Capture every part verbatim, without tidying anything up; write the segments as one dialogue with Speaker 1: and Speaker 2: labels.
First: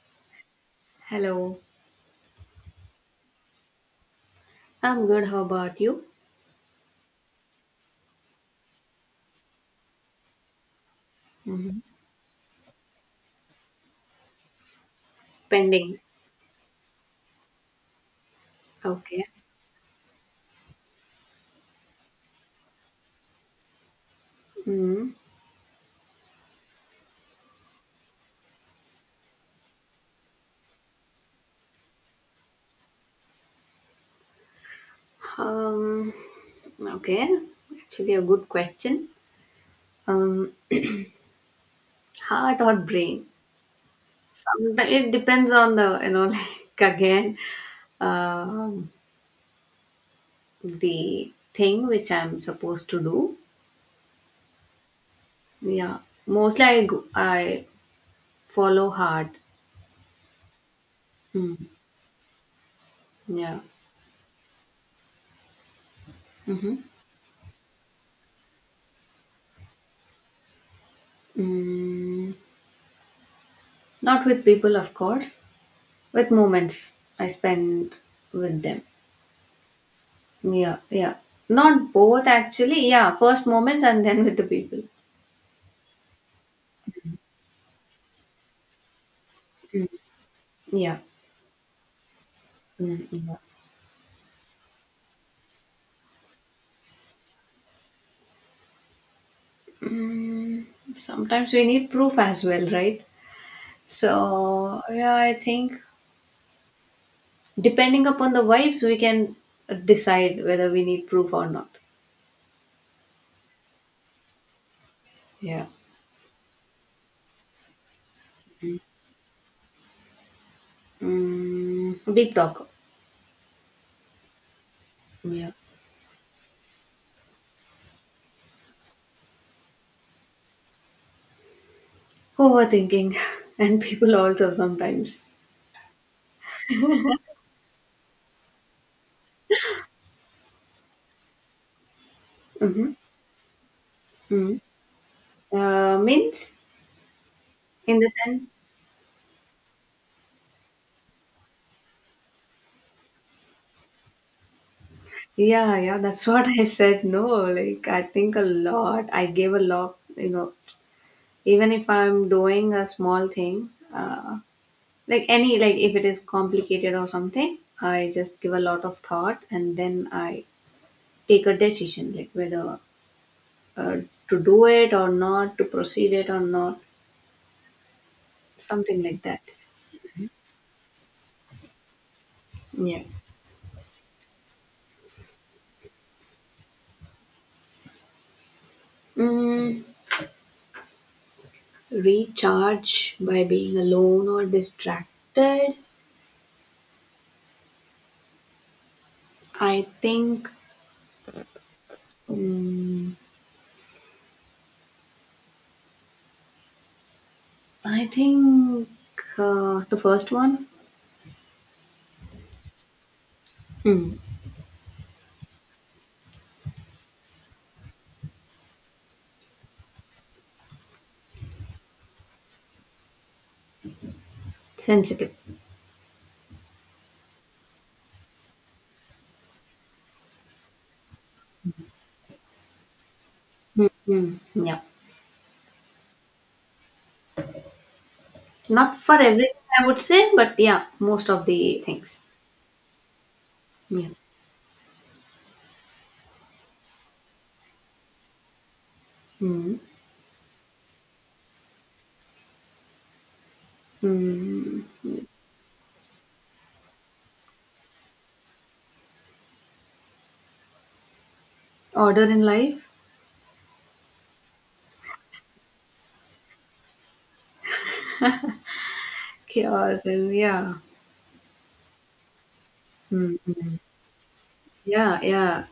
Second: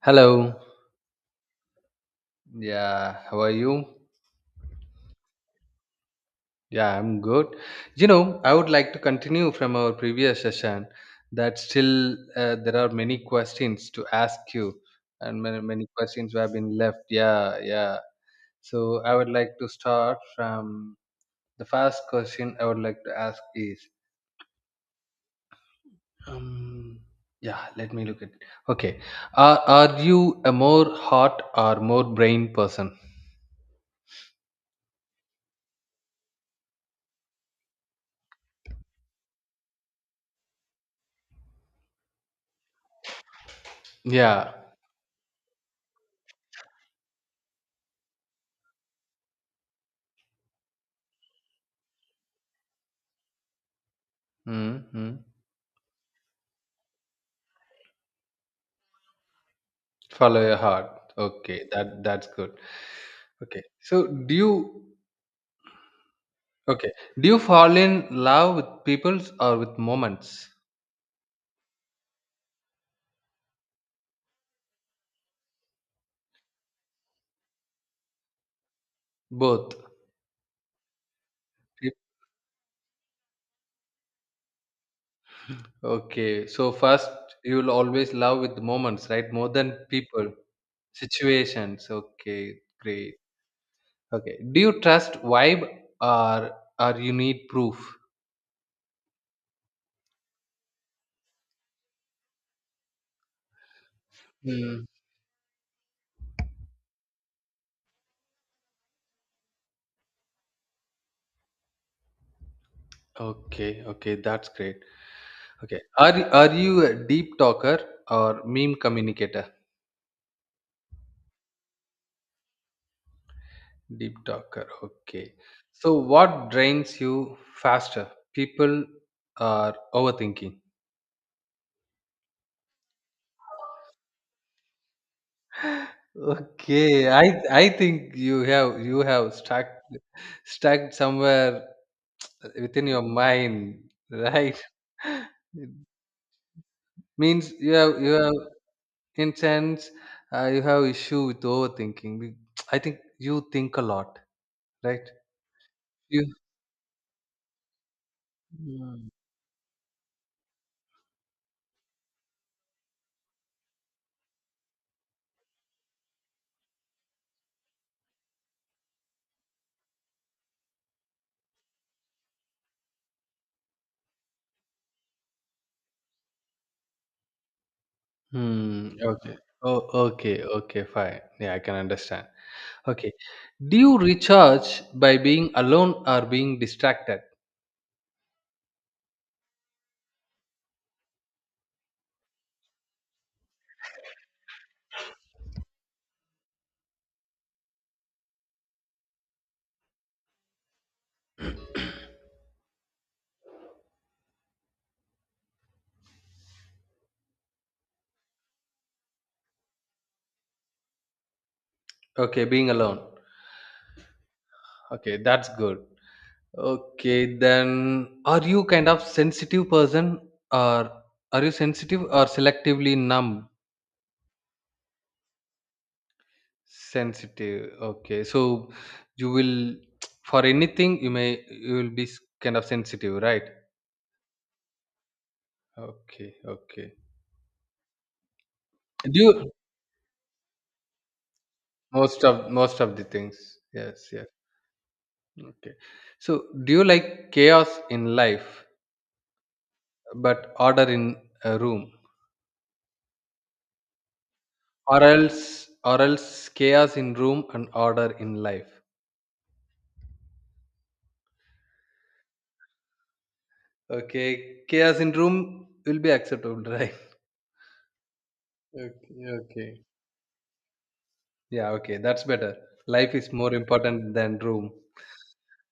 Speaker 1: Hello.
Speaker 2: Hello.
Speaker 1: Yeah, how are you?
Speaker 2: I'm good. How about you?
Speaker 1: Yeah, I'm good. You know, I would like to continue from our previous session that
Speaker 2: Hmm.
Speaker 1: still uh, there are many questions to ask you and many, many
Speaker 2: Pending.
Speaker 1: questions have been left. Yeah, yeah. So I
Speaker 2: Okay.
Speaker 1: would like to start from the first question I would like to ask is
Speaker 2: Mm.
Speaker 1: um, yeah, let me look at. Okay. Are, are you a more heart or more brain person?
Speaker 2: Um. Okay. Actually, a good question. Um. Heart or brain?
Speaker 1: Yeah.
Speaker 2: Sometimes it depends on the you know like again, um, the thing which I'm supposed to do.
Speaker 1: Mm-hmm.
Speaker 2: Yeah. Mostly I go, I follow heart.
Speaker 1: Follow your heart.
Speaker 2: Mm.
Speaker 1: Okay, that that's good.
Speaker 2: Yeah.
Speaker 1: Okay, so do you,
Speaker 2: Mm-hmm.
Speaker 1: okay? Do you fall in love with people or with moments?
Speaker 2: Mm. Not with people, of course. With moments I spend with them.
Speaker 1: Both.
Speaker 2: Yeah, yeah. Not
Speaker 1: Yep.
Speaker 2: both, actually. Yeah, first moments and then with the people.
Speaker 1: Okay, so first you will always love with moments, right? More than
Speaker 2: Mm.
Speaker 1: people,
Speaker 2: Yeah.
Speaker 1: situations. Okay,
Speaker 2: Mm,
Speaker 1: great.
Speaker 2: yeah.
Speaker 1: Okay, do you trust vibe or or you need proof?
Speaker 2: Mm, Sometimes we need proof as well, right? So,
Speaker 1: Hmm.
Speaker 2: yeah, I think depending upon the vibes, we can decide whether we need proof or not.
Speaker 1: Okay, okay, that's great.
Speaker 2: Yeah.
Speaker 1: Okay, are are you a deep talker or meme communicator?
Speaker 2: Mm, deep talk.
Speaker 1: Deep talker. Okay.
Speaker 2: Yeah.
Speaker 1: So, what drains you faster? People are overthinking.
Speaker 2: Overthinking. And people also sometimes.
Speaker 1: Okay, I I think you have you have stuck stuck somewhere within
Speaker 2: Mm-hmm.
Speaker 1: your mind,
Speaker 2: Mm.
Speaker 1: right? It
Speaker 2: Uh, means,
Speaker 1: means you
Speaker 2: in
Speaker 1: have
Speaker 2: the
Speaker 1: you have
Speaker 2: sense.
Speaker 1: in sense, uh, you have issue with overthinking. Be- I think you think a lot, right?
Speaker 2: Yeah, yeah,
Speaker 1: You.
Speaker 2: that's what I said. No, like I think a lot.
Speaker 1: Hmm.
Speaker 2: I gave a lot, you know, even if I'm doing a small thing, uh, like any, like if it is complicated or something, I just give a lot of thought and then I take a decision, like whether uh, to do it or not, to proceed it or not,
Speaker 1: Hmm,
Speaker 2: something like
Speaker 1: okay.
Speaker 2: that.
Speaker 1: Oh, okay, okay, fine. Yeah, I can understand.
Speaker 2: Yeah.
Speaker 1: Okay. Do you recharge by being alone or being distracted?
Speaker 2: Mm, Recharge by being alone or distracted. I think. mm, I think uh, the first one.
Speaker 1: Okay, being alone.
Speaker 2: Hmm.
Speaker 1: Okay, that's good. Okay, then are you kind of sensitive person, or are you sensitive or selectively numb?
Speaker 2: Sensitive.
Speaker 1: Sensitive. Okay. So you will for anything you may you will be s- kind of sensitive, right?
Speaker 2: Hmm. Hmm. Yeah.
Speaker 1: Okay, okay.
Speaker 2: Not
Speaker 1: Do
Speaker 2: for
Speaker 1: you
Speaker 2: everything, I would say, but yeah, most of the
Speaker 1: most
Speaker 2: things.
Speaker 1: of most of the things? Yes,
Speaker 2: Yeah.
Speaker 1: yes. Okay. So do you like chaos in life
Speaker 2: Hmm.
Speaker 1: but order in a room,
Speaker 2: Hmm.
Speaker 1: or else or else chaos in room and order in life?
Speaker 2: Order in life.
Speaker 1: Okay, chaos in room will be acceptable, right? Okay, okay.
Speaker 2: Chaos, and yeah.
Speaker 1: Yeah, okay, that's better. Life is more
Speaker 2: Hmm.
Speaker 1: important than room.
Speaker 2: Yeah. Yeah.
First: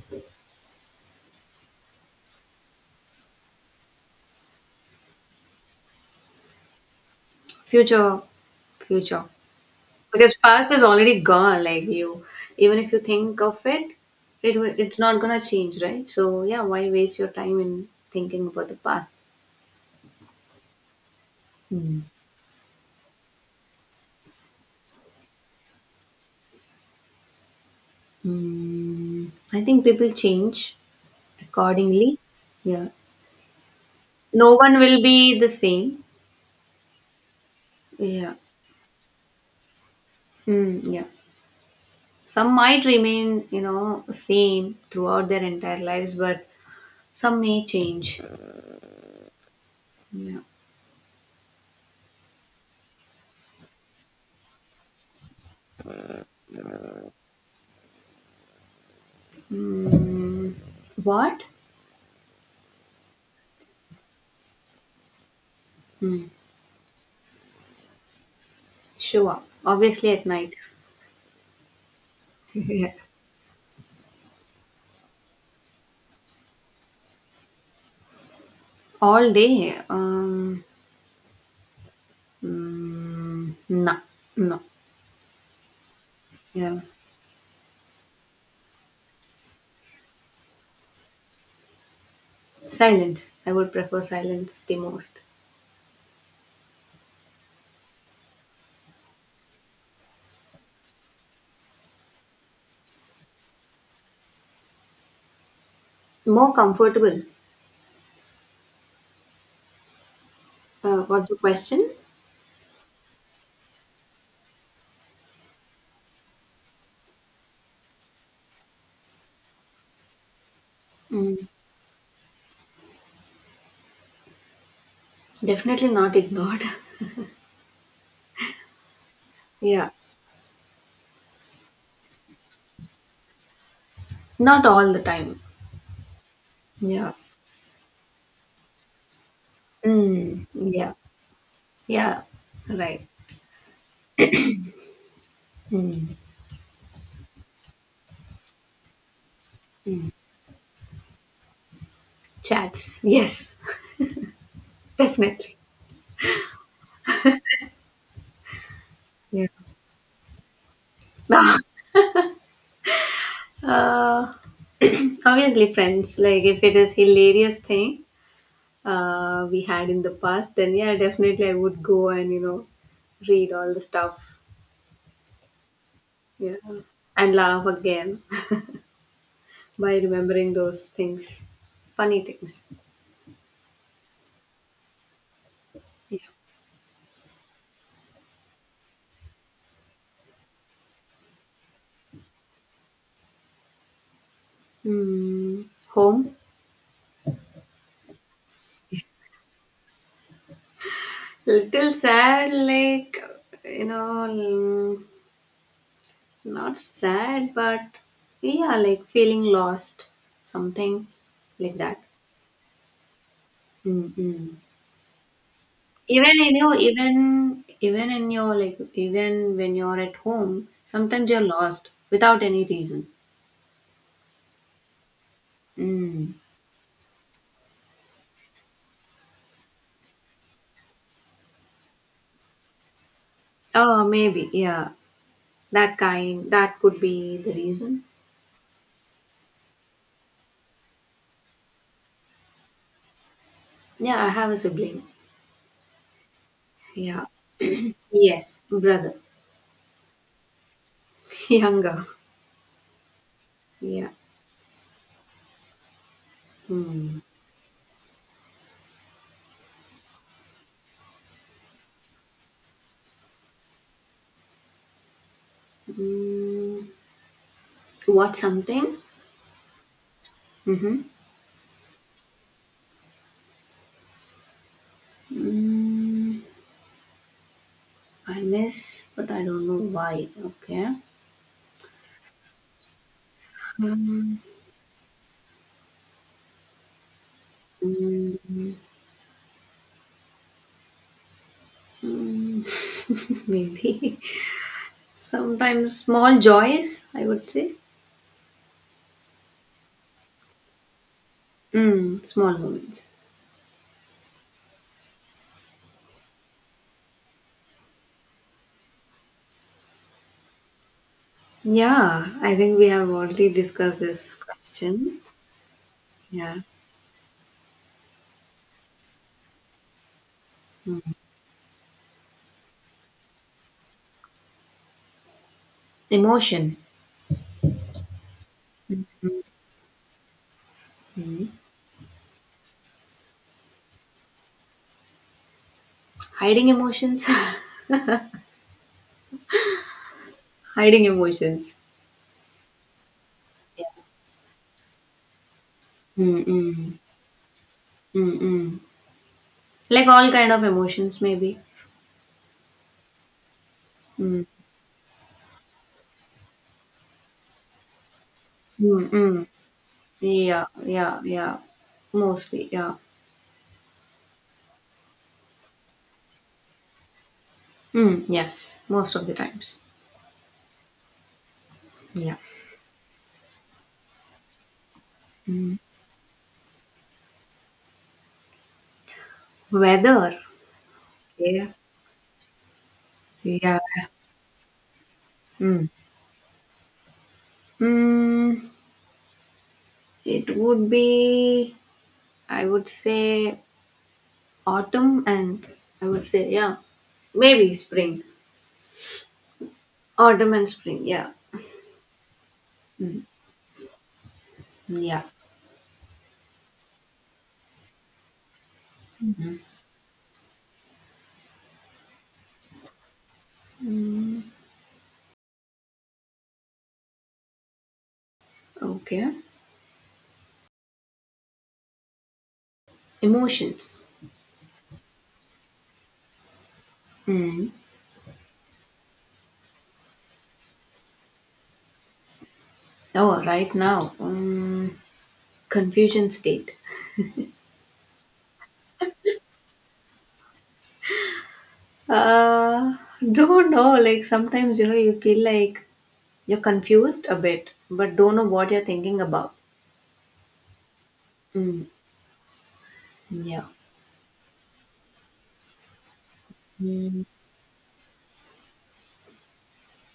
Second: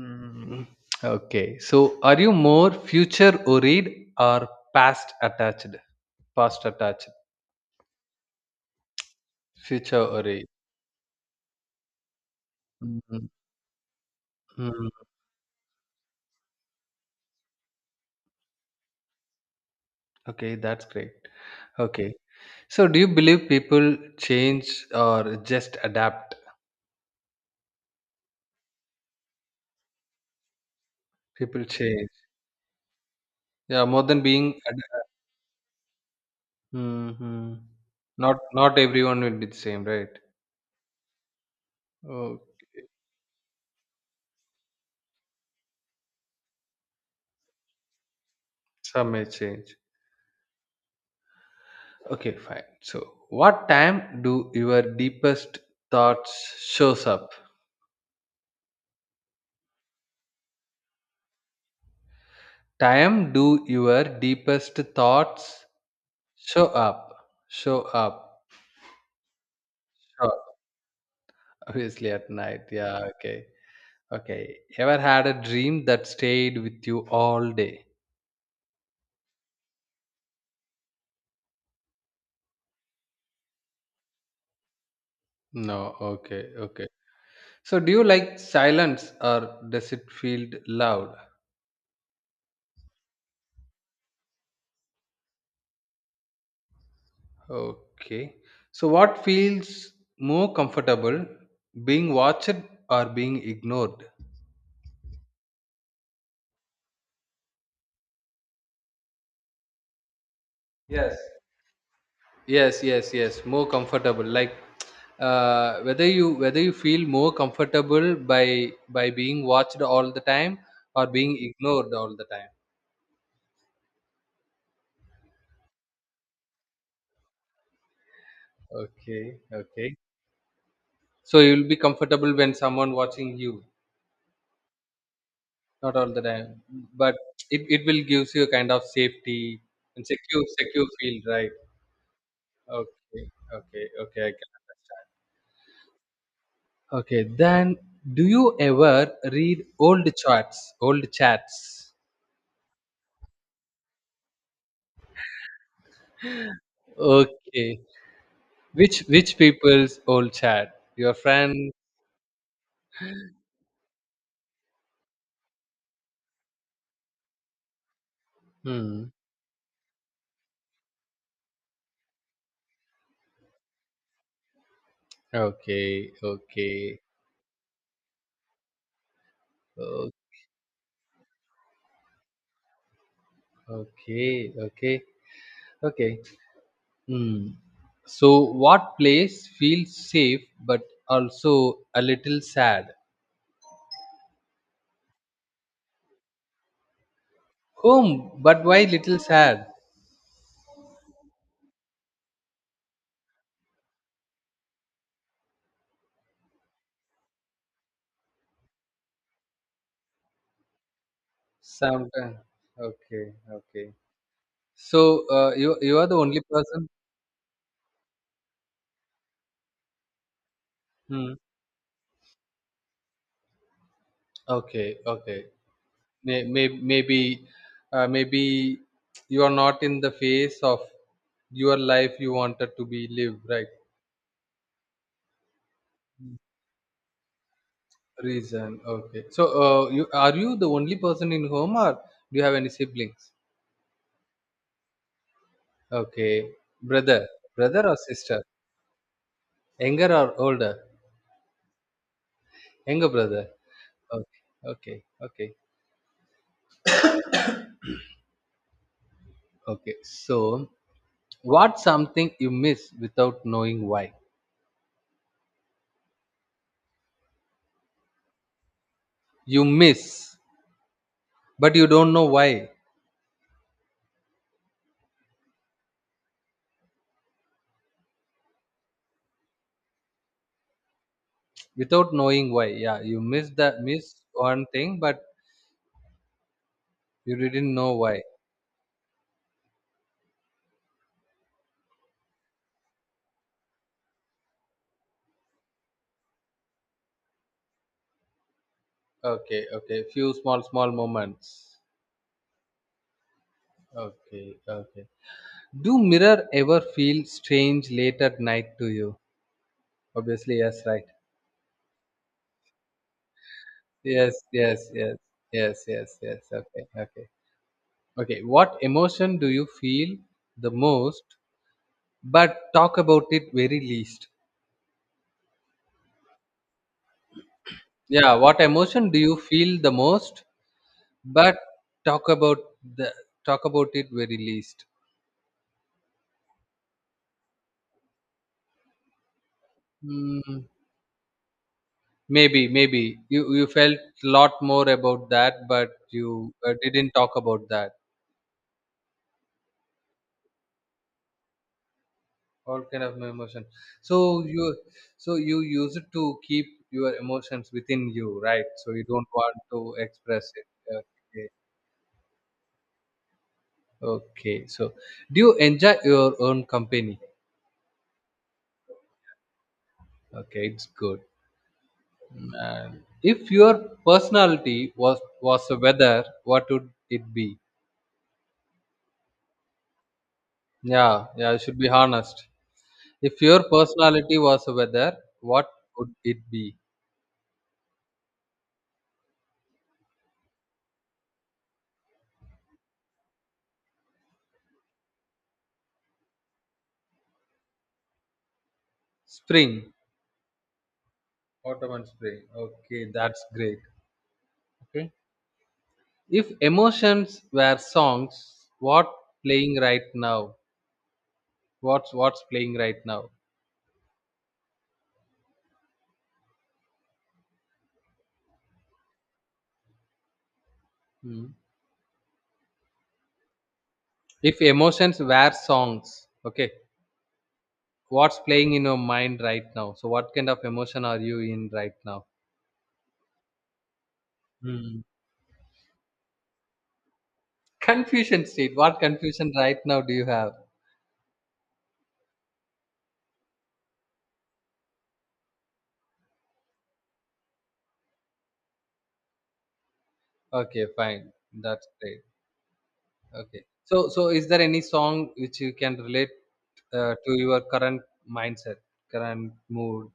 Speaker 1: Mm, okay, so are you more future worried or past attached past attached
Speaker 2: Future. Future.
Speaker 1: future
Speaker 2: Because
Speaker 1: worried?
Speaker 2: past is already gone. Like you, even if you
Speaker 1: Mm,
Speaker 2: think of it, it will- it's
Speaker 1: mm,
Speaker 2: not gonna change, right? So yeah, why waste your time in thinking about the past?
Speaker 1: okay, that's great. Okay, so do you believe people change or just adapt?
Speaker 2: Mm, I think people change
Speaker 1: People change.
Speaker 2: accordingly. Yeah.
Speaker 1: Yeah, more than
Speaker 2: No
Speaker 1: being. ad-
Speaker 2: one
Speaker 1: uh,
Speaker 2: will be the same.
Speaker 1: Mhm.
Speaker 2: Yeah.
Speaker 1: Not not everyone will be the same, right?
Speaker 2: Mm, yeah. Some might
Speaker 1: Okay.
Speaker 2: remain, you know, same throughout their entire lives, but some may change.
Speaker 1: Some may change.
Speaker 2: Yeah.
Speaker 1: Okay, fine. So, what time do your deepest thoughts shows up?
Speaker 2: What?
Speaker 1: Time do your deepest thoughts
Speaker 2: Mm,
Speaker 1: show up? Show up.
Speaker 2: Show up. Obviously at
Speaker 1: Show up.
Speaker 2: night.
Speaker 1: Obviously at night.
Speaker 2: Yeah.
Speaker 1: Yeah. Okay. Okay. Ever had a dream that stayed with you all day?
Speaker 2: All day. Um, mm, no. No.
Speaker 1: No. Okay.
Speaker 2: Yeah.
Speaker 1: Okay. So, do you like silence or does it feel loud?
Speaker 2: Silence. I would prefer silence the most.
Speaker 1: Okay. So, what feels more comfortable, being watched or being ignored?
Speaker 2: More comfortable. Uh,
Speaker 1: Yes.
Speaker 2: what's the question?
Speaker 1: Yes, yes, yes. More comfortable. Like, uh, whether you whether you feel more comfortable by by being watched all the time or being ignored all the time.
Speaker 2: Definitely not ignored.
Speaker 1: Okay.
Speaker 2: Yeah.
Speaker 1: Okay. So you'll be comfortable when someone watching you.
Speaker 2: Not all the time.
Speaker 1: Not all the time,
Speaker 2: Yeah.
Speaker 1: but it, it will gives you a kind of safety and secure
Speaker 2: Mm.
Speaker 1: secure
Speaker 2: Yeah.
Speaker 1: feel, right?
Speaker 2: Yeah. Right.
Speaker 1: Okay, okay, okay. I get
Speaker 2: Mm.
Speaker 1: it. Okay, then do you ever read old
Speaker 2: Mm.
Speaker 1: chats, old chats?
Speaker 2: Chats. Yes. Definitely.
Speaker 1: Okay, which which
Speaker 2: Yeah.
Speaker 1: people's old chat? Your friend?
Speaker 2: uh, Obviously, friends. Like, if it is hilarious thing
Speaker 1: Hmm.
Speaker 2: uh, we had in the past, then yeah, definitely I would go and, you know, read all the stuff.
Speaker 1: Okay,
Speaker 2: Yeah.
Speaker 1: okay,
Speaker 2: And laugh again by
Speaker 1: o-
Speaker 2: remembering those things. Funny things.
Speaker 1: okay, okay, okay.
Speaker 2: Yeah.
Speaker 1: Hmm. So, what place feels safe but also a little sad?
Speaker 2: Mm. Home.
Speaker 1: Home, but why little sad?
Speaker 2: Little sad, like, you know, mm, not sad, but yeah, like feeling lost, something like that.
Speaker 1: Sometimes. Okay, okay.
Speaker 2: Mm-mm.
Speaker 1: So uh, you you are the
Speaker 2: Even
Speaker 1: only
Speaker 2: in your,
Speaker 1: person.
Speaker 2: even, even in your, like, even when you're at home, sometimes
Speaker 1: Hmm.
Speaker 2: you're lost without any reason.
Speaker 1: Okay, okay.
Speaker 2: Mm.
Speaker 1: May, may, maybe uh, maybe you are not in the phase of your life you wanted to be lived, right?
Speaker 2: Oh, maybe, yeah. That kind, that could be the reason.
Speaker 1: Reason. Okay. So uh, you are you the only person in home, or do you have any siblings?
Speaker 2: Yeah, I have a sibling.
Speaker 1: Okay.
Speaker 2: Yeah.
Speaker 1: Brother, brother or sister?
Speaker 2: Yes, brother.
Speaker 1: Younger or older?
Speaker 2: Younger.
Speaker 1: Younger brother.
Speaker 2: Yeah.
Speaker 1: Okay, okay, okay.
Speaker 2: Hmm.
Speaker 1: Okay, so what's something you miss without knowing why?
Speaker 2: Mm. What something?
Speaker 1: You miss,
Speaker 2: Mm-hmm.
Speaker 1: but you don't know why.
Speaker 2: Mm, I miss, but I don't know why. Okay.
Speaker 1: Without knowing why, yeah, you miss the miss
Speaker 2: Um,
Speaker 1: one thing, but you didn't know why.
Speaker 2: mm, mm, Maybe sometimes small joys, I would say.
Speaker 1: Okay, okay, few small small moments.
Speaker 2: Mm, small moments.
Speaker 1: Okay, okay. Do mirror ever feel strange late at night to you? Obviously, yes, right.
Speaker 2: Yeah, I think we have already discussed this
Speaker 1: Yes, yes, yes,
Speaker 2: question.
Speaker 1: yes, yes, yes.
Speaker 2: Yeah.
Speaker 1: Okay, okay, okay. What emotion do you feel the most but talk about it very least?
Speaker 2: Emotion.
Speaker 1: Yeah, what emotion do you feel the most
Speaker 2: Mm.
Speaker 1: but talk about the talk about it very least?
Speaker 2: Hiding emotions.
Speaker 1: mm,
Speaker 2: Hiding emotions.
Speaker 1: maybe maybe you you felt a lot more about that, but you uh,
Speaker 2: Mm-mm.
Speaker 1: didn't talk about that.
Speaker 2: Mm-mm. Like all kind of emotions, maybe.
Speaker 1: All kind of emotion, so
Speaker 2: Mm.
Speaker 1: you so you use it to keep your emotions within you, right? So you don't
Speaker 2: Mm-mm.
Speaker 1: want to express
Speaker 2: Yeah,
Speaker 1: it.
Speaker 2: yeah,
Speaker 1: Okay,
Speaker 2: yeah. Mostly, yeah.
Speaker 1: okay, so do you enjoy your own company?
Speaker 2: Mm, yes, most of the times.
Speaker 1: Okay, it's good.
Speaker 2: Yeah.
Speaker 1: Man. If your personality was was a
Speaker 2: Mm.
Speaker 1: weather, what would it be?
Speaker 2: Weather.
Speaker 1: Yeah, yeah, I
Speaker 2: Yeah.
Speaker 1: should be honest. If your
Speaker 2: Yeah.
Speaker 1: personality was a weather, what
Speaker 2: Mm.
Speaker 1: would it be?
Speaker 2: Mm, it would be, I would say, autumn, and I would say, yeah, maybe spring.
Speaker 1: Spring,
Speaker 2: Autumn and spring, yeah.
Speaker 1: autumn and spring. Okay, that's great. Okay.
Speaker 2: Yeah.
Speaker 1: If emotions were songs, what playing right now? What's what's playing right now?
Speaker 2: Okay.
Speaker 1: Hmm.
Speaker 2: Emotions.
Speaker 1: If emotions were songs, okay,
Speaker 2: Mm.
Speaker 1: what's playing in your mind right now? So what kind of emotion are you in right now?
Speaker 2: Oh, right now, um,
Speaker 1: Hmm.
Speaker 2: confusion state.
Speaker 1: Confusion state. What confusion right now do you have?
Speaker 2: Uh, don't know. Like sometimes, you know, you feel like you're confused a bit, but don't know what you're thinking about.
Speaker 1: Okay, fine.
Speaker 2: Mm,
Speaker 1: That's great.
Speaker 2: yeah.
Speaker 1: Okay. So, so is there any song which you can relate uh,
Speaker 2: Mm.
Speaker 1: to your current mindset, current mood?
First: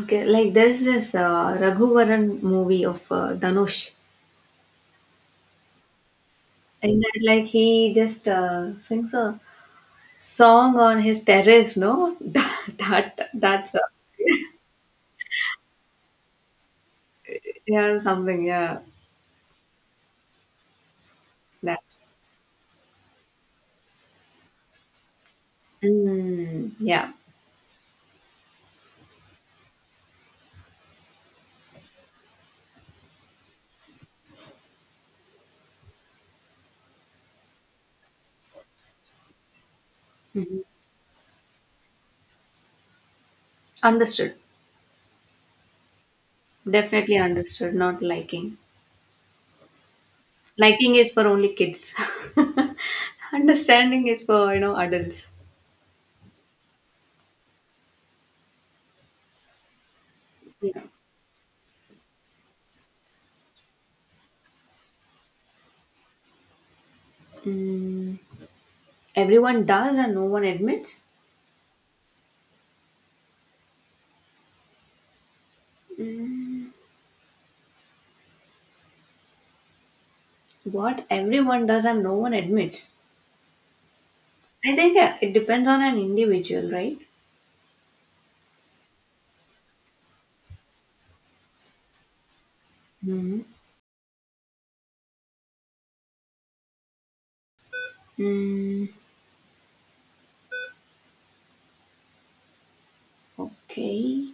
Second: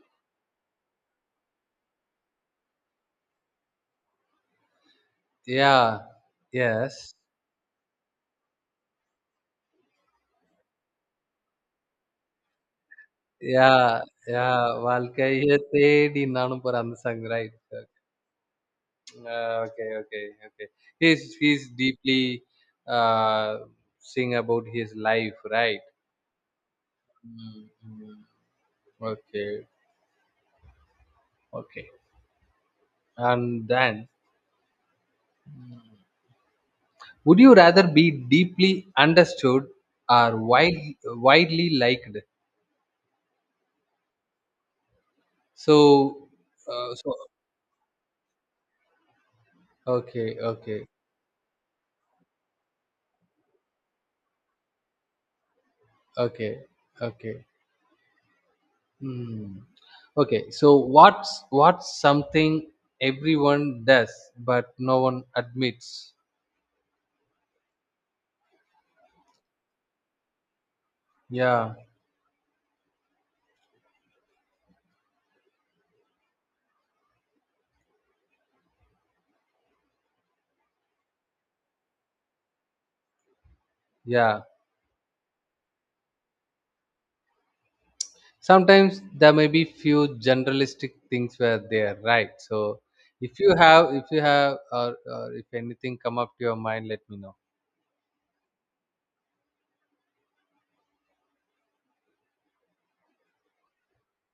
Speaker 2: Okay, like there's this uh, Raghuvaran movie of uh, Dhanush.
Speaker 1: Yeah.
Speaker 2: In
Speaker 1: Yes.
Speaker 2: that, like he just uh, sings a song on his terrace, no? That, that that's uh,
Speaker 1: Yeah. Yeah. வாழ்க்கையே தேடி நானும் போற அந்த song, right? Okay.
Speaker 2: yeah, something, yeah,
Speaker 1: Uh, okay. Okay. Okay. He's he's
Speaker 2: that.
Speaker 1: deeply, uh, sing about his life, right?
Speaker 2: mm, yeah.
Speaker 1: Mm, mm. Okay. Okay. And then would you rather be deeply understood or
Speaker 2: Mhm.
Speaker 1: wide, widely liked?
Speaker 2: understood
Speaker 1: So, uh, so
Speaker 2: Definitely understood. Not liking.
Speaker 1: okay, okay,
Speaker 2: Liking is for only kids. Understanding is for you know adults.
Speaker 1: okay, okay. Hmm. Okay,
Speaker 2: Yeah.
Speaker 1: so what's what's something everyone does but no one admits?
Speaker 2: Mm, Everyone does and no one admits?
Speaker 1: Yeah,
Speaker 2: Mm, what everyone does and no one admits?
Speaker 1: yeah.
Speaker 2: I think uh, it depends on an individual, right?
Speaker 1: Sometimes there may be few generalistic things where they are right. So if
Speaker 2: Mm,
Speaker 1: you have, if you have, or, or if anything come up to your mind, let me know.
Speaker 2: mm, okay.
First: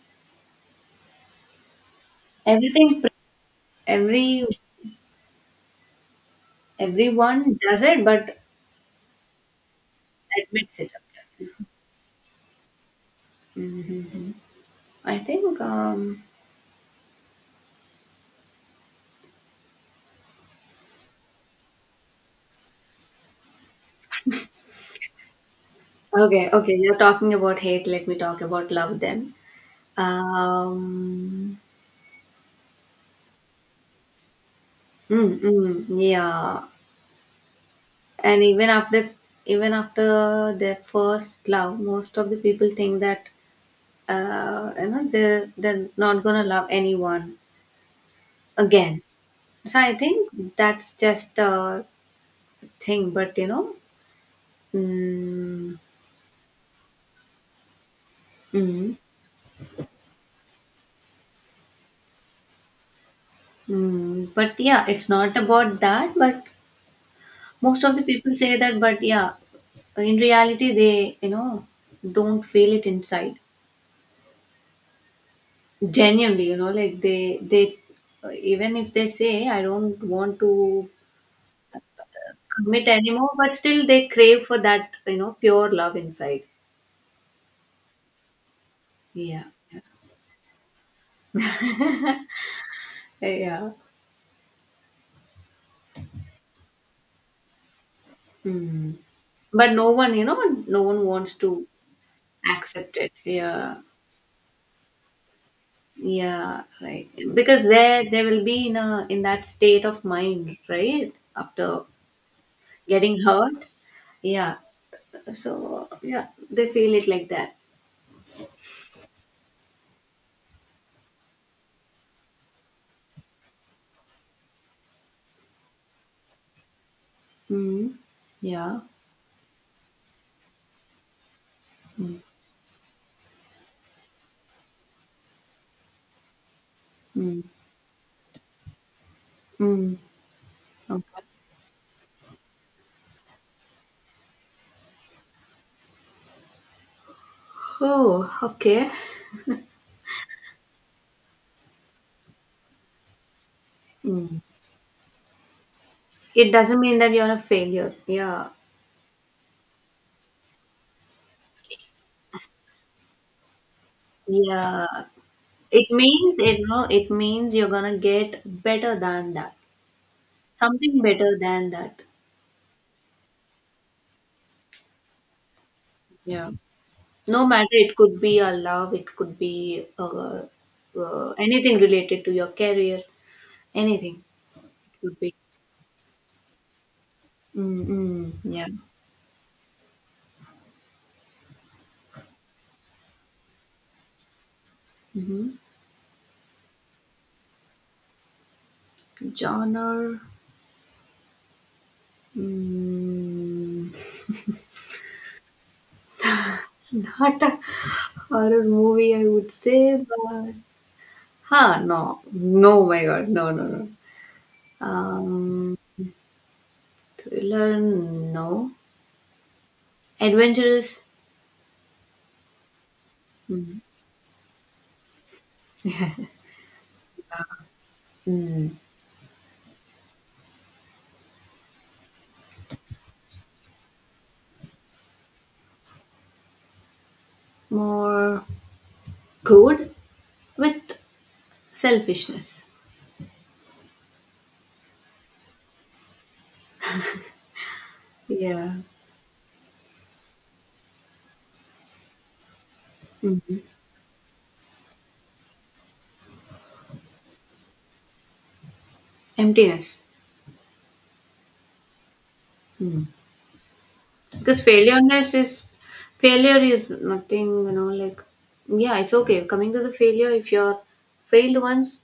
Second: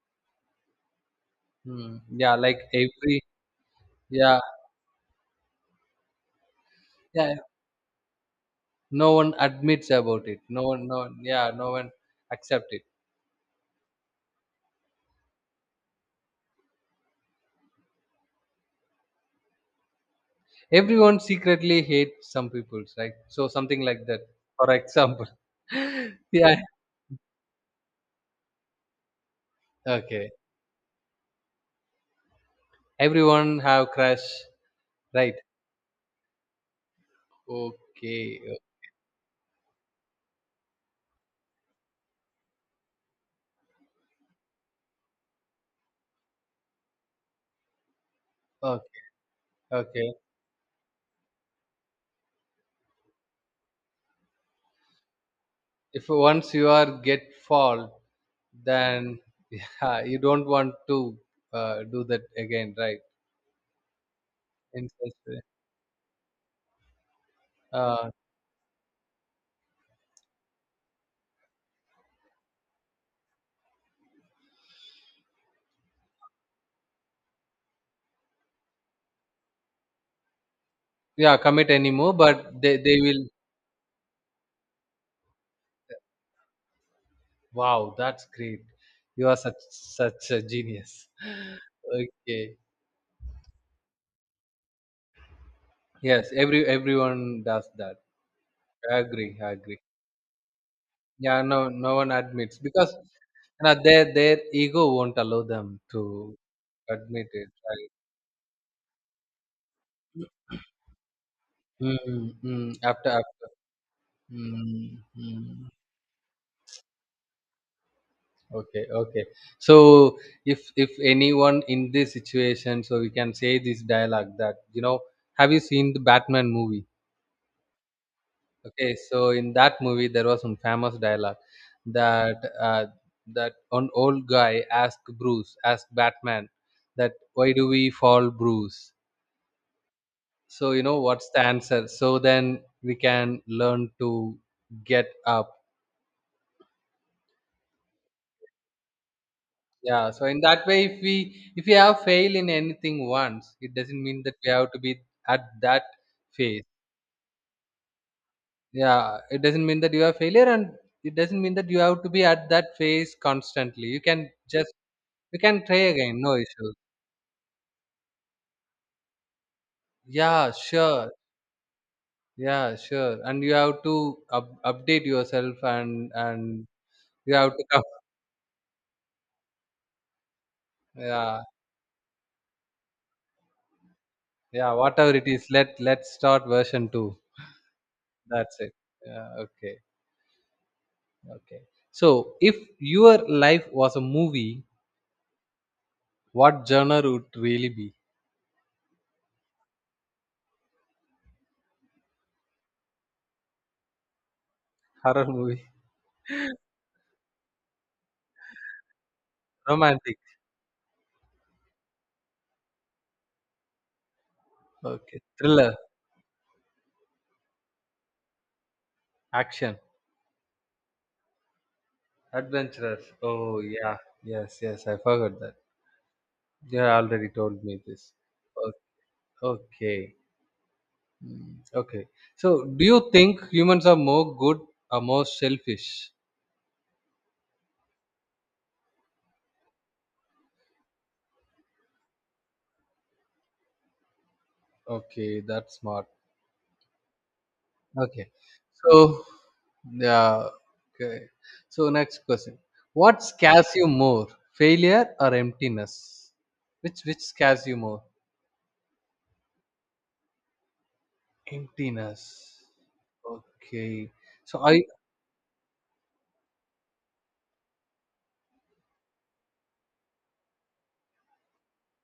Speaker 1: Hmm. Yeah, like
Speaker 2: Everything, pre-
Speaker 1: every yeah,
Speaker 2: every
Speaker 1: yeah, yeah.
Speaker 2: everyone does it, but
Speaker 1: No one admits about it. No
Speaker 2: admits
Speaker 1: one,
Speaker 2: it.
Speaker 1: no one. Yeah, no one accept it.
Speaker 2: Mm-hmm. I think. Um,
Speaker 1: Everyone secretly hates some people's, right? So something like that. For example,
Speaker 2: okay,
Speaker 1: yeah.
Speaker 2: okay. You're talking about hate. Let me talk about love then.
Speaker 1: Okay.
Speaker 2: Um,
Speaker 1: Everyone have crush, right?
Speaker 2: mm, mm, yeah.
Speaker 1: Okay.
Speaker 2: And
Speaker 1: o-
Speaker 2: even after even after their first love, most of the people think that uh, you know they they're not gonna love anyone again.
Speaker 1: Okay.
Speaker 2: So I
Speaker 1: Ok.
Speaker 2: think that's just a thing, but you know mm,
Speaker 1: If once you are get fall,
Speaker 2: mm,
Speaker 1: then yeah, you don't want to uh, do that again, right?
Speaker 2: mm, but yeah,
Speaker 1: In
Speaker 2: it's
Speaker 1: such
Speaker 2: not
Speaker 1: way.
Speaker 2: about that, but most of the
Speaker 1: Uh,
Speaker 2: people say that, but yeah, in reality, they you know don't feel it inside genuinely, you know like they they even if they say I don't want to
Speaker 1: yeah, commit anymore, but they
Speaker 2: commit
Speaker 1: they will.
Speaker 2: anymore, but still they crave for that, you know, pure love inside.
Speaker 1: Wow, that's great. You are
Speaker 2: Yeah.
Speaker 1: such such a genius. Okay.
Speaker 2: Eh, Yeah.
Speaker 1: Yes, every everyone does that.
Speaker 2: Hmm.
Speaker 1: I agree. I
Speaker 2: But
Speaker 1: agree.
Speaker 2: no one, you know, no one wants
Speaker 1: Yeah,
Speaker 2: to
Speaker 1: no no one admits because,
Speaker 2: accept it.
Speaker 1: you know,
Speaker 2: Yeah.
Speaker 1: their their ego won't allow them to
Speaker 2: Yeah. Right.
Speaker 1: admit it,
Speaker 2: Because
Speaker 1: right?
Speaker 2: there they will be in a in that state of mind, right? After
Speaker 1: Mm, mm, After
Speaker 2: getting
Speaker 1: after.
Speaker 2: hurt. Yeah.
Speaker 1: Mm, mm.
Speaker 2: So yeah, they feel it like that.
Speaker 1: Okay, okay. So if if anyone in this situation, so we can say this dialogue that, you know, have you seen the Batman movie?
Speaker 2: Hmm. Yeah.
Speaker 1: Okay, so in that movie, there was some famous dialogue
Speaker 2: Mm.
Speaker 1: that uh, that an old guy asked Bruce, asked Batman, that
Speaker 2: Mm.
Speaker 1: why do we fall, Bruce?
Speaker 2: Mm.
Speaker 1: So you know
Speaker 2: Okay.
Speaker 1: what's the answer? So then we can learn to get up.
Speaker 2: Oh, okay.
Speaker 1: Yeah. So in that way, if we if we have failed in anything once, it doesn't mean that
Speaker 2: Mm.
Speaker 1: we have to be at that
Speaker 2: It
Speaker 1: phase.
Speaker 2: doesn't mean that you're a failure. Yeah.
Speaker 1: Yeah, it doesn't mean that you are failure, and it doesn't mean that you have to be at that phase constantly. You can just
Speaker 2: Yeah.
Speaker 1: We can try
Speaker 2: It
Speaker 1: again, no
Speaker 2: means, you
Speaker 1: issues.
Speaker 2: know, it means you're gonna get better than that.
Speaker 1: Yeah,
Speaker 2: Something
Speaker 1: sure.
Speaker 2: better than that.
Speaker 1: Yeah, sure. And you have to up, update yourself and
Speaker 2: Yeah.
Speaker 1: and you
Speaker 2: No
Speaker 1: have to
Speaker 2: matter,
Speaker 1: come.
Speaker 2: it could be a love, it could be uh, uh,
Speaker 1: Yeah,
Speaker 2: anything related to your career, anything.
Speaker 1: yeah.
Speaker 2: It
Speaker 1: Whatever
Speaker 2: could
Speaker 1: it
Speaker 2: be.
Speaker 1: is, let let's start version two.
Speaker 2: Mm, mm,
Speaker 1: That's
Speaker 2: yeah.
Speaker 1: it. Yeah. Okay. Okay. So, if your life was a movie,
Speaker 2: Hmm.
Speaker 1: what genre would really be?
Speaker 2: Genre. Mm,
Speaker 1: Horror movie,
Speaker 2: Not a horror movie, I would say,
Speaker 1: romantic.
Speaker 2: but. Huh, no. No, my God. No, no, no.
Speaker 1: Okay. Thriller,
Speaker 2: Um, Thriller, no.
Speaker 1: action,
Speaker 2: Adventurous.
Speaker 1: adventurous. Oh,
Speaker 2: mm,
Speaker 1: yeah. Yes, yes, I forgot that. You already told me this.
Speaker 2: mm,
Speaker 1: O- Okay. Mm, okay. So, do you think humans are more good or more selfish?
Speaker 2: More good with selfishness.
Speaker 1: Okay, that's smart. Okay.
Speaker 2: Yeah.
Speaker 1: So, yeah. Okay. So, next question. What
Speaker 2: Mhm.
Speaker 1: scares you more, failure or emptiness? Which which scares you more?
Speaker 2: Emptiness.
Speaker 1: Emptiness.
Speaker 2: Mm.
Speaker 1: Okay. So,
Speaker 2: Because
Speaker 1: I.
Speaker 2: failureness is failure is nothing. You know, like yeah, it's okay. Coming to the failure, if you're failed once,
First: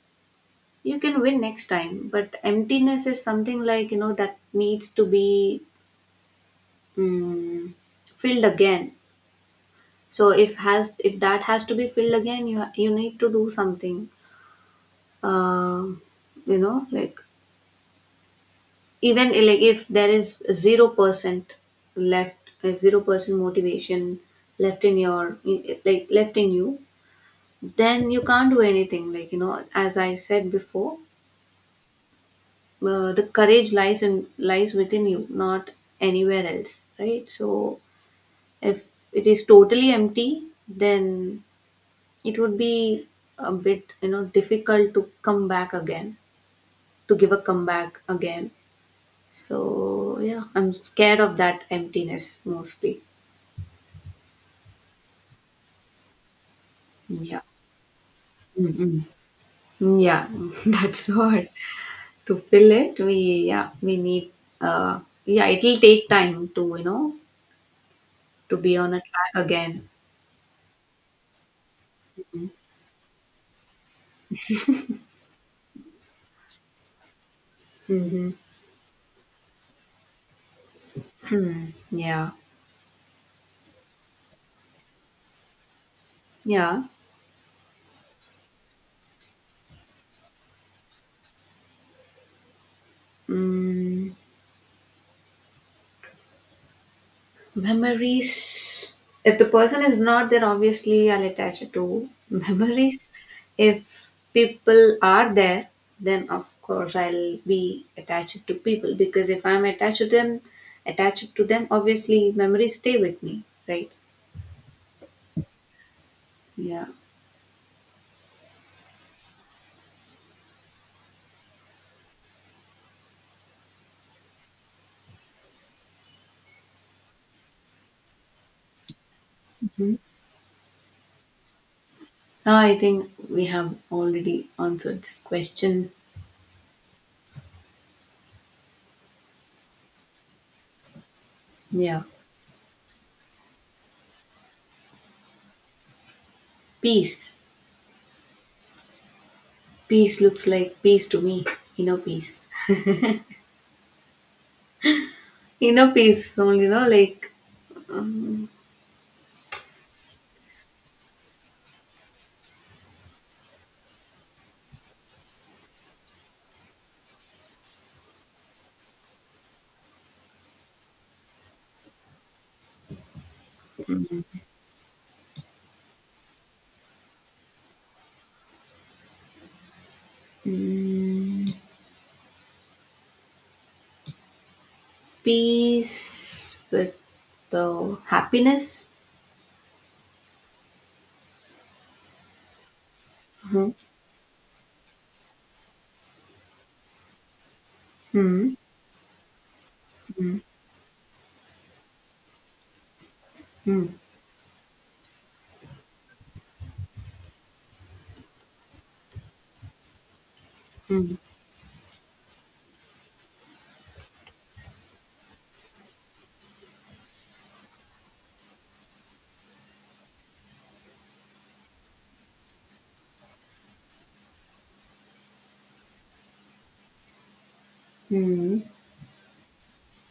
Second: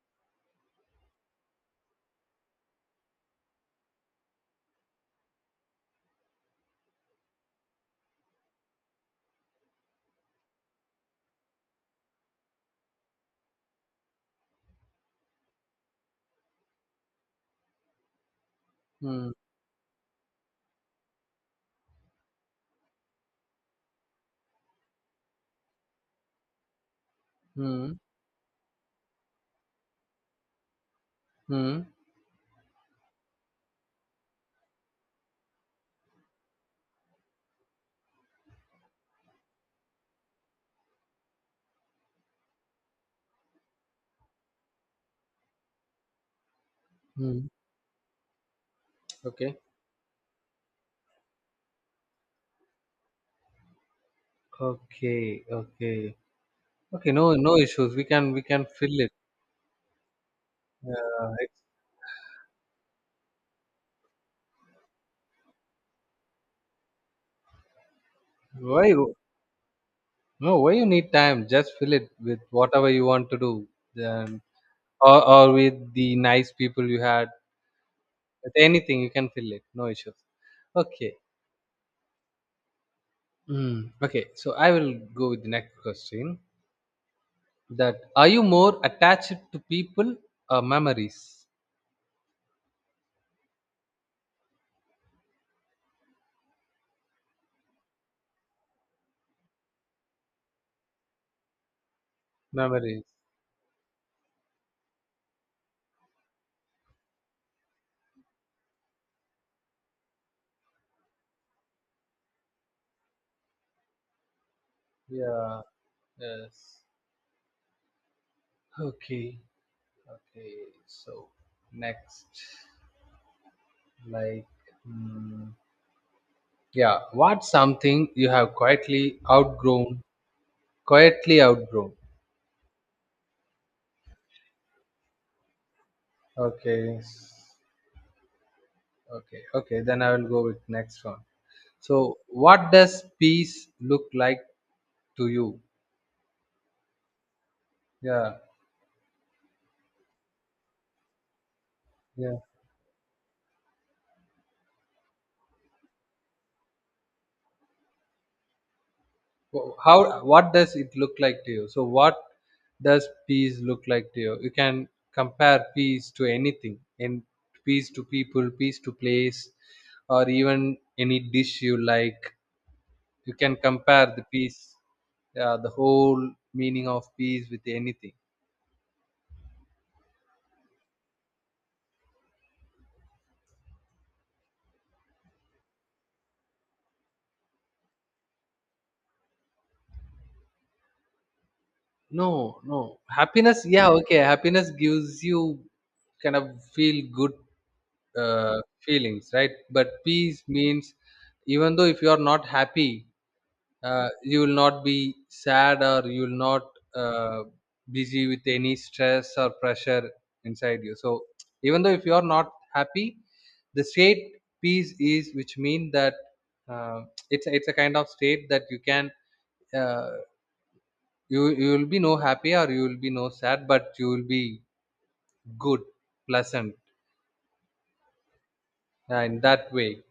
Speaker 2: you can win next time. But emptiness is something like you know that needs to be mm, filled again. So if has if that has to be filled again, you you need to do something. Uh, you know, like even
Speaker 1: Hmm.
Speaker 2: like if there is zero percent left, like zero percent motivation left in your like left in you,
Speaker 1: Hmm.
Speaker 2: then you can't do anything. Like, you know, as I said before,
Speaker 1: Hmm.
Speaker 2: uh, the courage lies in lies within you, not anywhere else, right? So if it is totally empty, then it would be a bit you know difficult to come back again, to give a
Speaker 1: Hmm.
Speaker 2: comeback again.
Speaker 1: Okay.
Speaker 2: So yeah, I'm scared of that emptiness mostly.
Speaker 1: Okay. Okay. Okay. No.
Speaker 2: Yeah.
Speaker 1: No issues. We can. We can
Speaker 2: Mm-mm.
Speaker 1: fill it.
Speaker 2: Yeah. That's
Speaker 1: Uh,
Speaker 2: what. To fill it, we yeah we need. uh yeah, it'll take time to, you know to be on
Speaker 1: why?
Speaker 2: a track again.
Speaker 1: No, why you need time? Just fill it with whatever you want to do, then or or with the nice people you had.
Speaker 2: Mm-hmm.
Speaker 1: With anything, you can fill it. No issues. Okay.
Speaker 2: Hmm. Yeah,
Speaker 1: Mm. Okay. So I will go with the next question.
Speaker 2: yeah.
Speaker 1: That are you more attached to people or memories?
Speaker 2: Mm. Memories. If the person is not there, obviously I'll attach it to memories.
Speaker 1: Memories.
Speaker 2: If people are there, then of course I'll be attached to people, because if I'm attached to them, attached to them, obviously memories stay with me, right?
Speaker 1: Yeah. Yes.
Speaker 2: Yeah.
Speaker 1: Okay. Okay. So next, like, mm, yeah. What's something you have quietly
Speaker 2: Mhm.
Speaker 1: outgrown? Quietly outgrown.
Speaker 2: Now I think we have already answered this question.
Speaker 1: Okay. Okay, okay, then I will go with next one.
Speaker 2: Yeah.
Speaker 1: So, what does peace look like to you?
Speaker 2: Peace.
Speaker 1: Yeah.
Speaker 2: Peace looks like peace to me. Inner
Speaker 1: Yeah.
Speaker 2: peace. Inner peace only, you know, like. Um,
Speaker 1: Wh- How what does it look like to you? So, what does peace look like to you? You can compare peace to anything, in peace to people, peace to place, or even any dish you like. You can compare the peace. Yeah, the whole meaning of peace with anything.
Speaker 2: mm, Peace with the happiness.
Speaker 1: No, no. Happiness,
Speaker 2: Mhm.
Speaker 1: yeah, okay. Happiness gives you kind of feel good
Speaker 2: Hmm.
Speaker 1: uh, feelings, right? But
Speaker 2: Hmm.
Speaker 1: peace means, even though if you are not happy,
Speaker 2: Hmm.
Speaker 1: uh, you will not be sad or you will not uh, busy with any stress or pressure inside you.
Speaker 2: Hmm.
Speaker 1: So even though if you are not happy, the state peace is, which means that uh, it's it's a kind of state that you can uh, you you will be no happy or you will be no sad, but you will be good, pleasant,
Speaker 2: Hmm.
Speaker 1: uh, in that way.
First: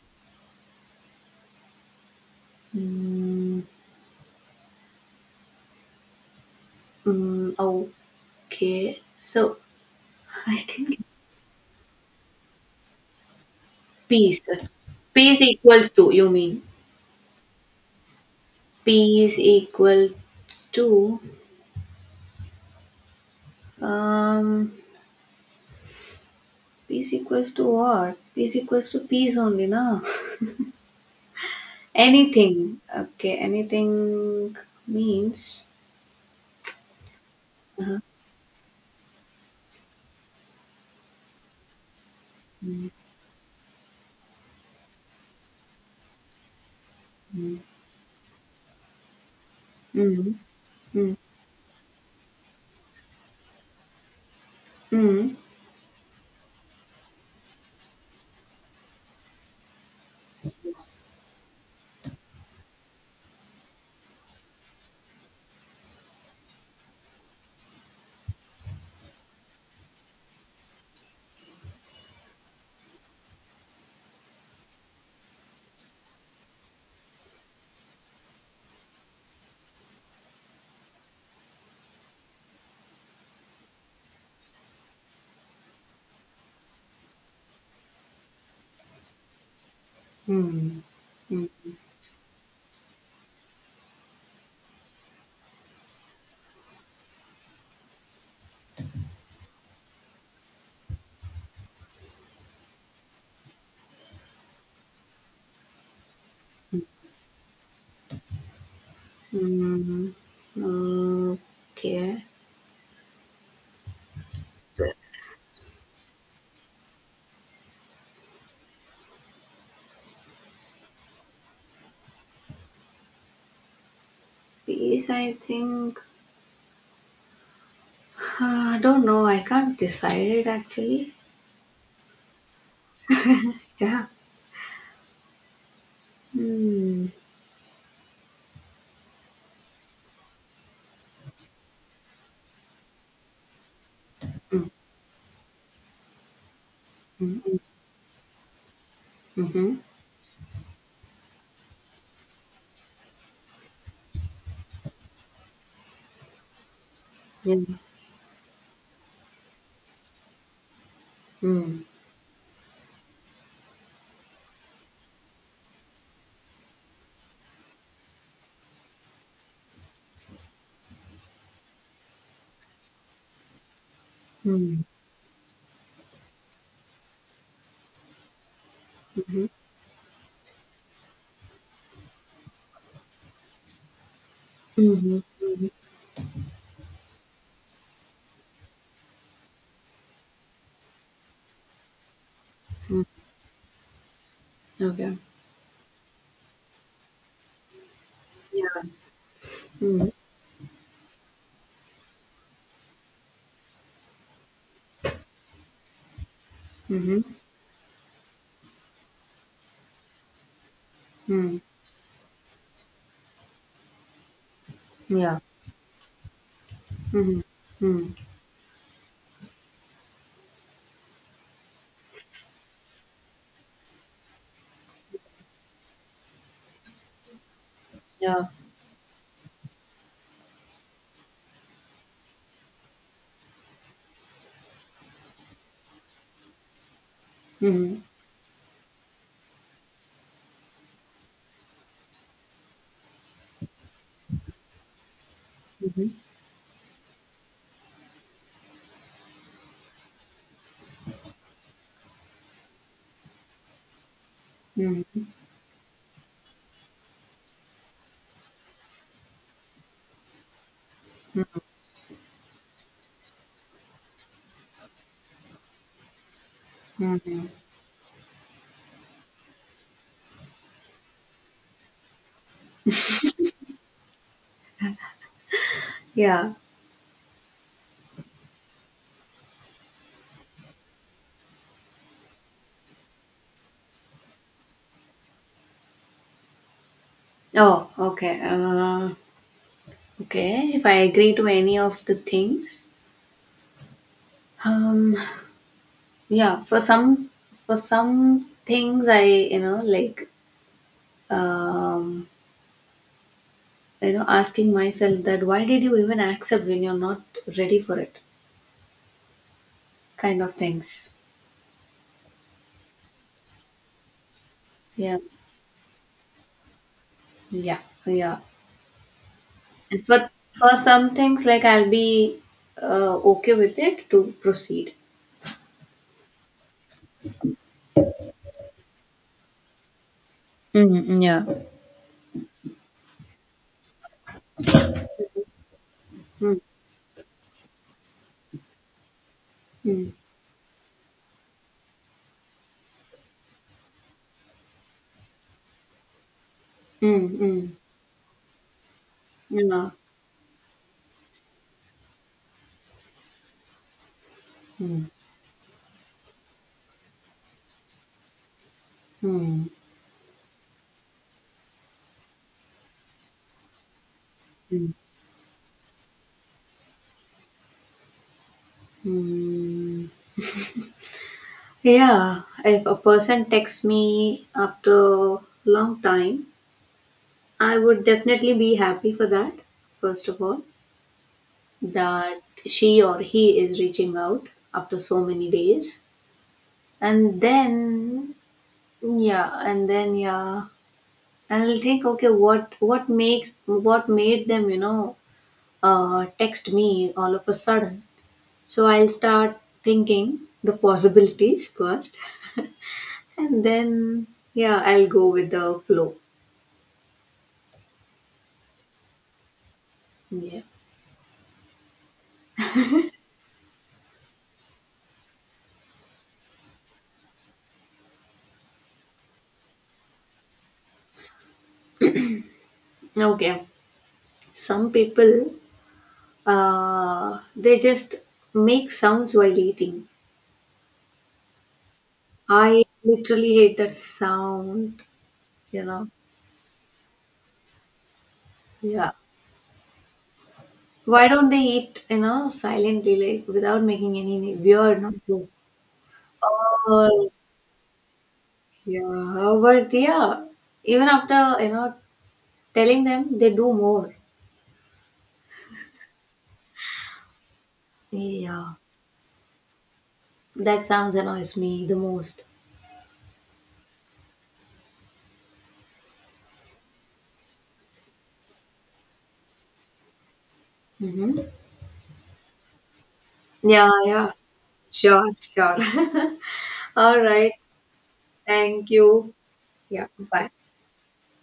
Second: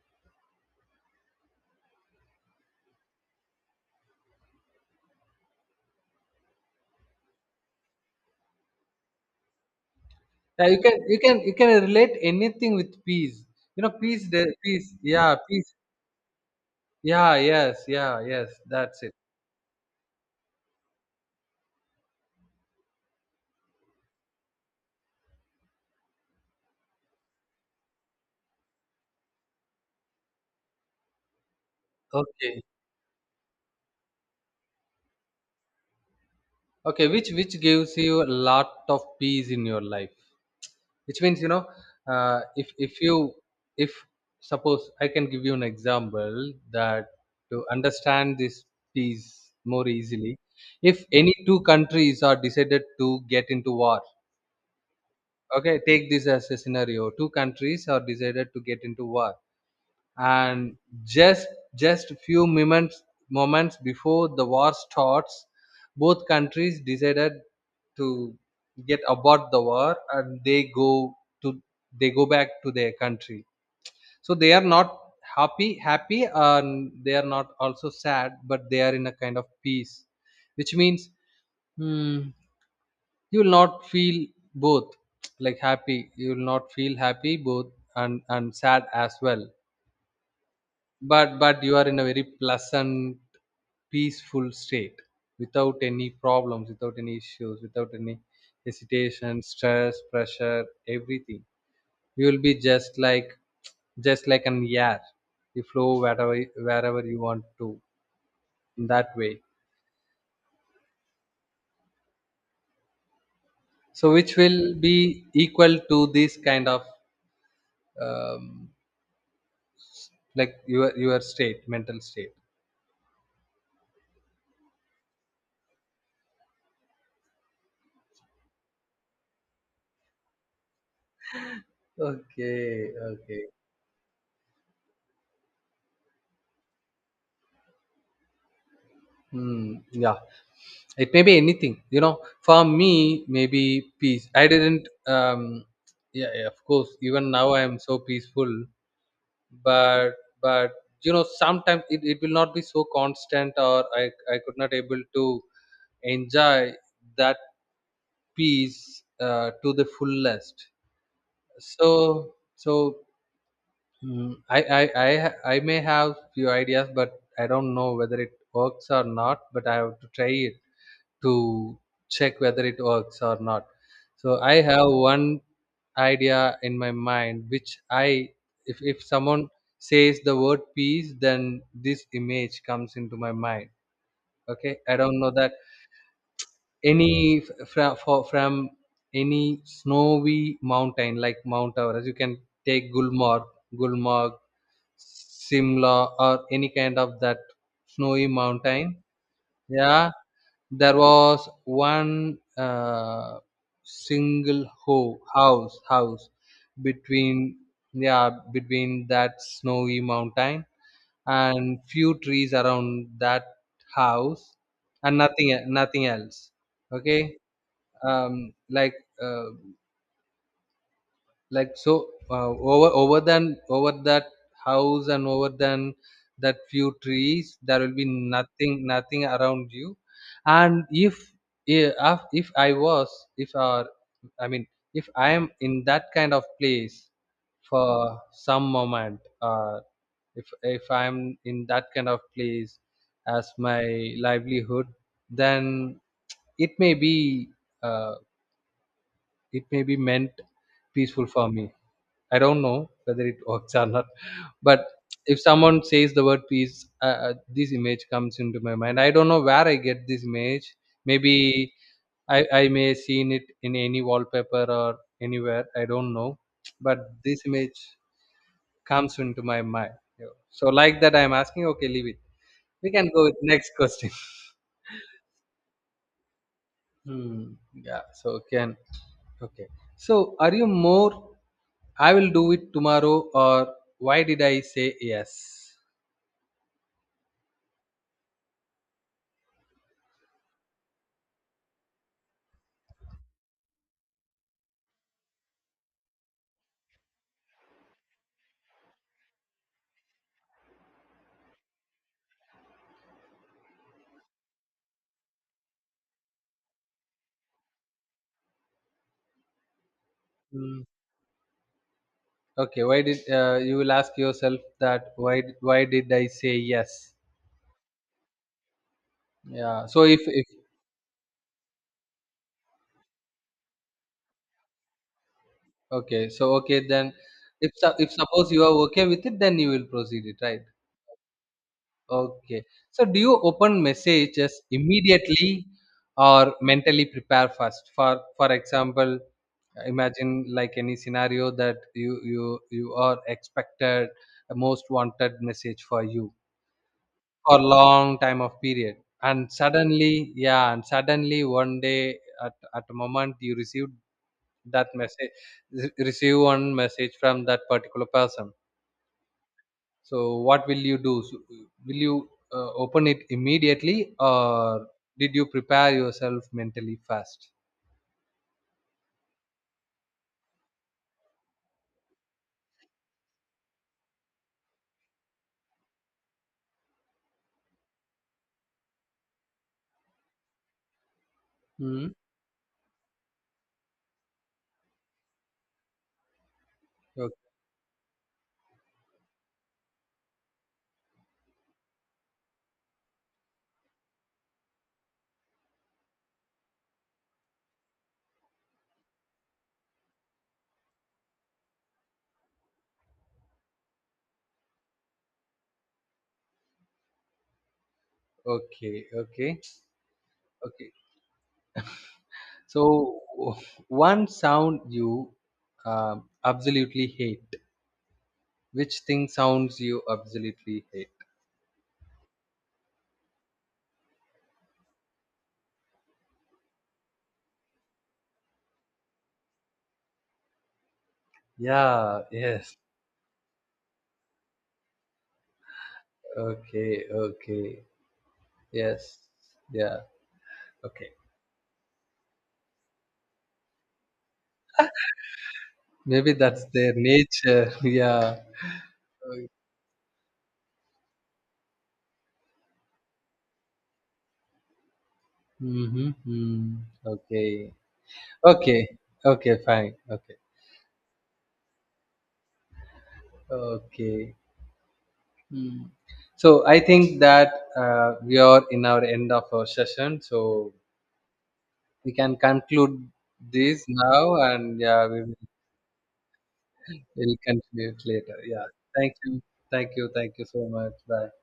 Speaker 2: Hmm. Hmm. Okay. So I
Speaker 1: Yeah, you can
Speaker 2: think
Speaker 1: you can you can relate anything with peace, you know. peace
Speaker 2: peace.
Speaker 1: the- peace yeah,
Speaker 2: Peace
Speaker 1: peace,
Speaker 2: equals to. You mean
Speaker 1: yeah yes yeah yes, that's it.
Speaker 2: peace equals to. Um. Peace equals to what? Peace equals to peace only, na?
Speaker 1: Okay,
Speaker 2: Anything. Okay. Anything means.
Speaker 1: okay, which which gives you a lot of peace in your life, which means, you know, uh, if
Speaker 2: Hmm.
Speaker 1: if you, if suppose I can give you an example, that
Speaker 2: Hmm.
Speaker 1: to understand this piece more
Speaker 2: Hmm.
Speaker 1: easily, if
Speaker 2: Hmm.
Speaker 1: any two countries are decided to get into war.
Speaker 2: Hmm.
Speaker 1: Okay, take this as a scenario. Two countries are decided to get into war, and just just few moments, moments before the war starts, both countries decided to get abort the war and they go to, they go back to their country. So they are not happy happy and they are not also sad, but they are in a kind of peace, which means, hmm, you will not feel both, like happy, you will not feel happy both, and and sad as well,
Speaker 2: Hmm.
Speaker 1: but
Speaker 2: Mm,
Speaker 1: but you are in a very pleasant, peaceful state, without any problems, without any issues, without any hesitation, stress, pressure, everything. You will be just like, just like an air, you flow wherever, wherever you want to, in that way.
Speaker 2: mm, Okay.
Speaker 1: So which will be equal to this kind of um, like your your state, mental state.
Speaker 2: Peace, I think. I don't know. I can't decide it, actually.
Speaker 1: Okay, okay.
Speaker 2: Yeah. Hmm.
Speaker 1: Hmm, yeah, it may be anything, you know. For me, maybe peace, I
Speaker 2: Mm,
Speaker 1: didn't um yeah, yeah, of course, even now
Speaker 2: mm,
Speaker 1: I am so peaceful,
Speaker 2: mm, mhm.
Speaker 1: but but you know, sometimes it, it will not be so constant, or i i could not able to enjoy that
Speaker 2: Yeah. Mm,
Speaker 1: peace, uh, to the fullest.
Speaker 2: mm,
Speaker 1: So so, mm, I, I i ha- I may have few ideas, but I don't know whether it works or not, but I have to try it to check whether it works or not. So
Speaker 2: mhm.
Speaker 1: I
Speaker 2: Mhm,
Speaker 1: have one idea in my mind, which I, if, if
Speaker 2: mhm.
Speaker 1: someone says the word peace, then this image comes into my mind. Okay. I don't know that any f- fra- for, from any snowy mountain like Mount Everest, you can take
Speaker 2: Hmm.
Speaker 1: Gulmarg, Gulmarg,
Speaker 2: Okay.
Speaker 1: Simla, or any kind of that snowy
Speaker 2: Yeah.
Speaker 1: mountain,
Speaker 2: Mm,
Speaker 1: yeah, there was one uh, single ho- house house
Speaker 2: mhm,
Speaker 1: between, yeah, between that snowy mountain
Speaker 2: mm.
Speaker 1: and few trees around that house, and
Speaker 2: Yeah.
Speaker 1: nothing e- nothing else. Okay,
Speaker 2: Mhm, mm.
Speaker 1: um, like. Uh, like, so uh, over over than over that house and over than that few trees, there will be
Speaker 2: Yeah.
Speaker 1: nothing nothing around you. And if i- if, if I was, if, or I mean, if I am in that kind of place
Speaker 2: Mhm,
Speaker 1: for some moment, uh, if if I'm in that kind of place as my livelihood, then
Speaker 2: mhm,
Speaker 1: it may be uh, it may be meant peaceful for me. I don't know whether it works or not, but
Speaker 2: mm,
Speaker 1: if someone says the word peace, uh, uh, this image comes into my mind. I don't know where I get this image. Maybe I, I may seen it in any wallpaper or anywhere. I don't know, but this
Speaker 2: mhm.
Speaker 1: image comes into my mind. Yeah. So like that, I'm asking. Okay, leave it. We can go with next question.
Speaker 2: Yeah.
Speaker 1: Hmm. Yeah. So can, okay. So are you more, I will do it tomorrow, or why did I say yes?
Speaker 2: Oh, okay. Uh, okay. If I agree to any of the things, Um, yeah, for some for some things I, you know, like um, you know, asking myself that why did you even accept when you're not ready for it, kind of
Speaker 1: Mm.
Speaker 2: things.
Speaker 1: Okay, why did uh, you will ask yourself that
Speaker 2: Yeah,
Speaker 1: why why did I say yes?
Speaker 2: yeah, yeah.
Speaker 1: Yeah. So
Speaker 2: And
Speaker 1: if
Speaker 2: for
Speaker 1: if
Speaker 2: for some things, like I'll be uh, okay with it to proceed.
Speaker 1: okay, so okay, then if su- if suppose you are okay with it, then you will proceed it, right?
Speaker 2: Mm, yeah.
Speaker 1: Okay. So do you open messages immediately or
Speaker 2: Mm,
Speaker 1: mentally prepare first? For for example,
Speaker 2: mm,
Speaker 1: imagine like any scenario that you you you are expected a most wanted message for you
Speaker 2: mm,
Speaker 1: for
Speaker 2: mm,
Speaker 1: long time of period, and
Speaker 2: yeah.
Speaker 1: suddenly, yeah, and suddenly one day, at, at the moment you received that
Speaker 2: Mm,
Speaker 1: message, re- receive one message from that particular person.
Speaker 2: mm,
Speaker 1: So what will you do? So, will you uh, open it immediately or
Speaker 2: mm,
Speaker 1: did you prepare yourself mentally first?
Speaker 2: mm. Yeah, if a person texts me after long time, I would definitely be happy for that. First of all,
Speaker 1: Hmm.
Speaker 2: that she or he is reaching out after so many days,
Speaker 1: O-
Speaker 2: and then yeah, and then yeah, and I'll think, okay, what what makes what made them, you know, uh, text me all of a sudden? So I'll start thinking the possibilities first, and then yeah, I'll go with the flow.
Speaker 1: okay, okay,
Speaker 2: Yeah.
Speaker 1: okay. So one sound you um absolutely hate, which thing sounds you absolutely hate?
Speaker 2: Okay. Some people, uh, they just make sounds while eating.
Speaker 1: Yeah, yes.
Speaker 2: I literally hate that sound, you know.
Speaker 1: Okay, okay.
Speaker 2: Yeah.
Speaker 1: Yes. Yeah. Okay.
Speaker 2: Why don't they eat, you know, silently, like without making any weird noises?
Speaker 1: Maybe that's their
Speaker 2: Oh,
Speaker 1: nature. Yeah.
Speaker 2: yeah. But yeah, even after, you know, telling them, they do more.
Speaker 1: Mm-hmm. Mm. Okay.
Speaker 2: Yeah.
Speaker 1: Okay. Okay, fine. Okay.
Speaker 2: That sounds annoys me the most.
Speaker 1: Okay. Mm. So I think that uh, we are in our end of our session. So
Speaker 2: Mm-hmm.
Speaker 1: we can conclude this
Speaker 2: Yeah, yeah.
Speaker 1: now, and yeah, we
Speaker 2: Sure,
Speaker 1: will,
Speaker 2: sure. All
Speaker 1: we'll
Speaker 2: right.
Speaker 1: continue it later. Yeah.
Speaker 2: Thank
Speaker 1: Thank
Speaker 2: you.
Speaker 1: you. Thank
Speaker 2: Yeah,
Speaker 1: you. Thank you
Speaker 2: bye.
Speaker 1: so much. Bye.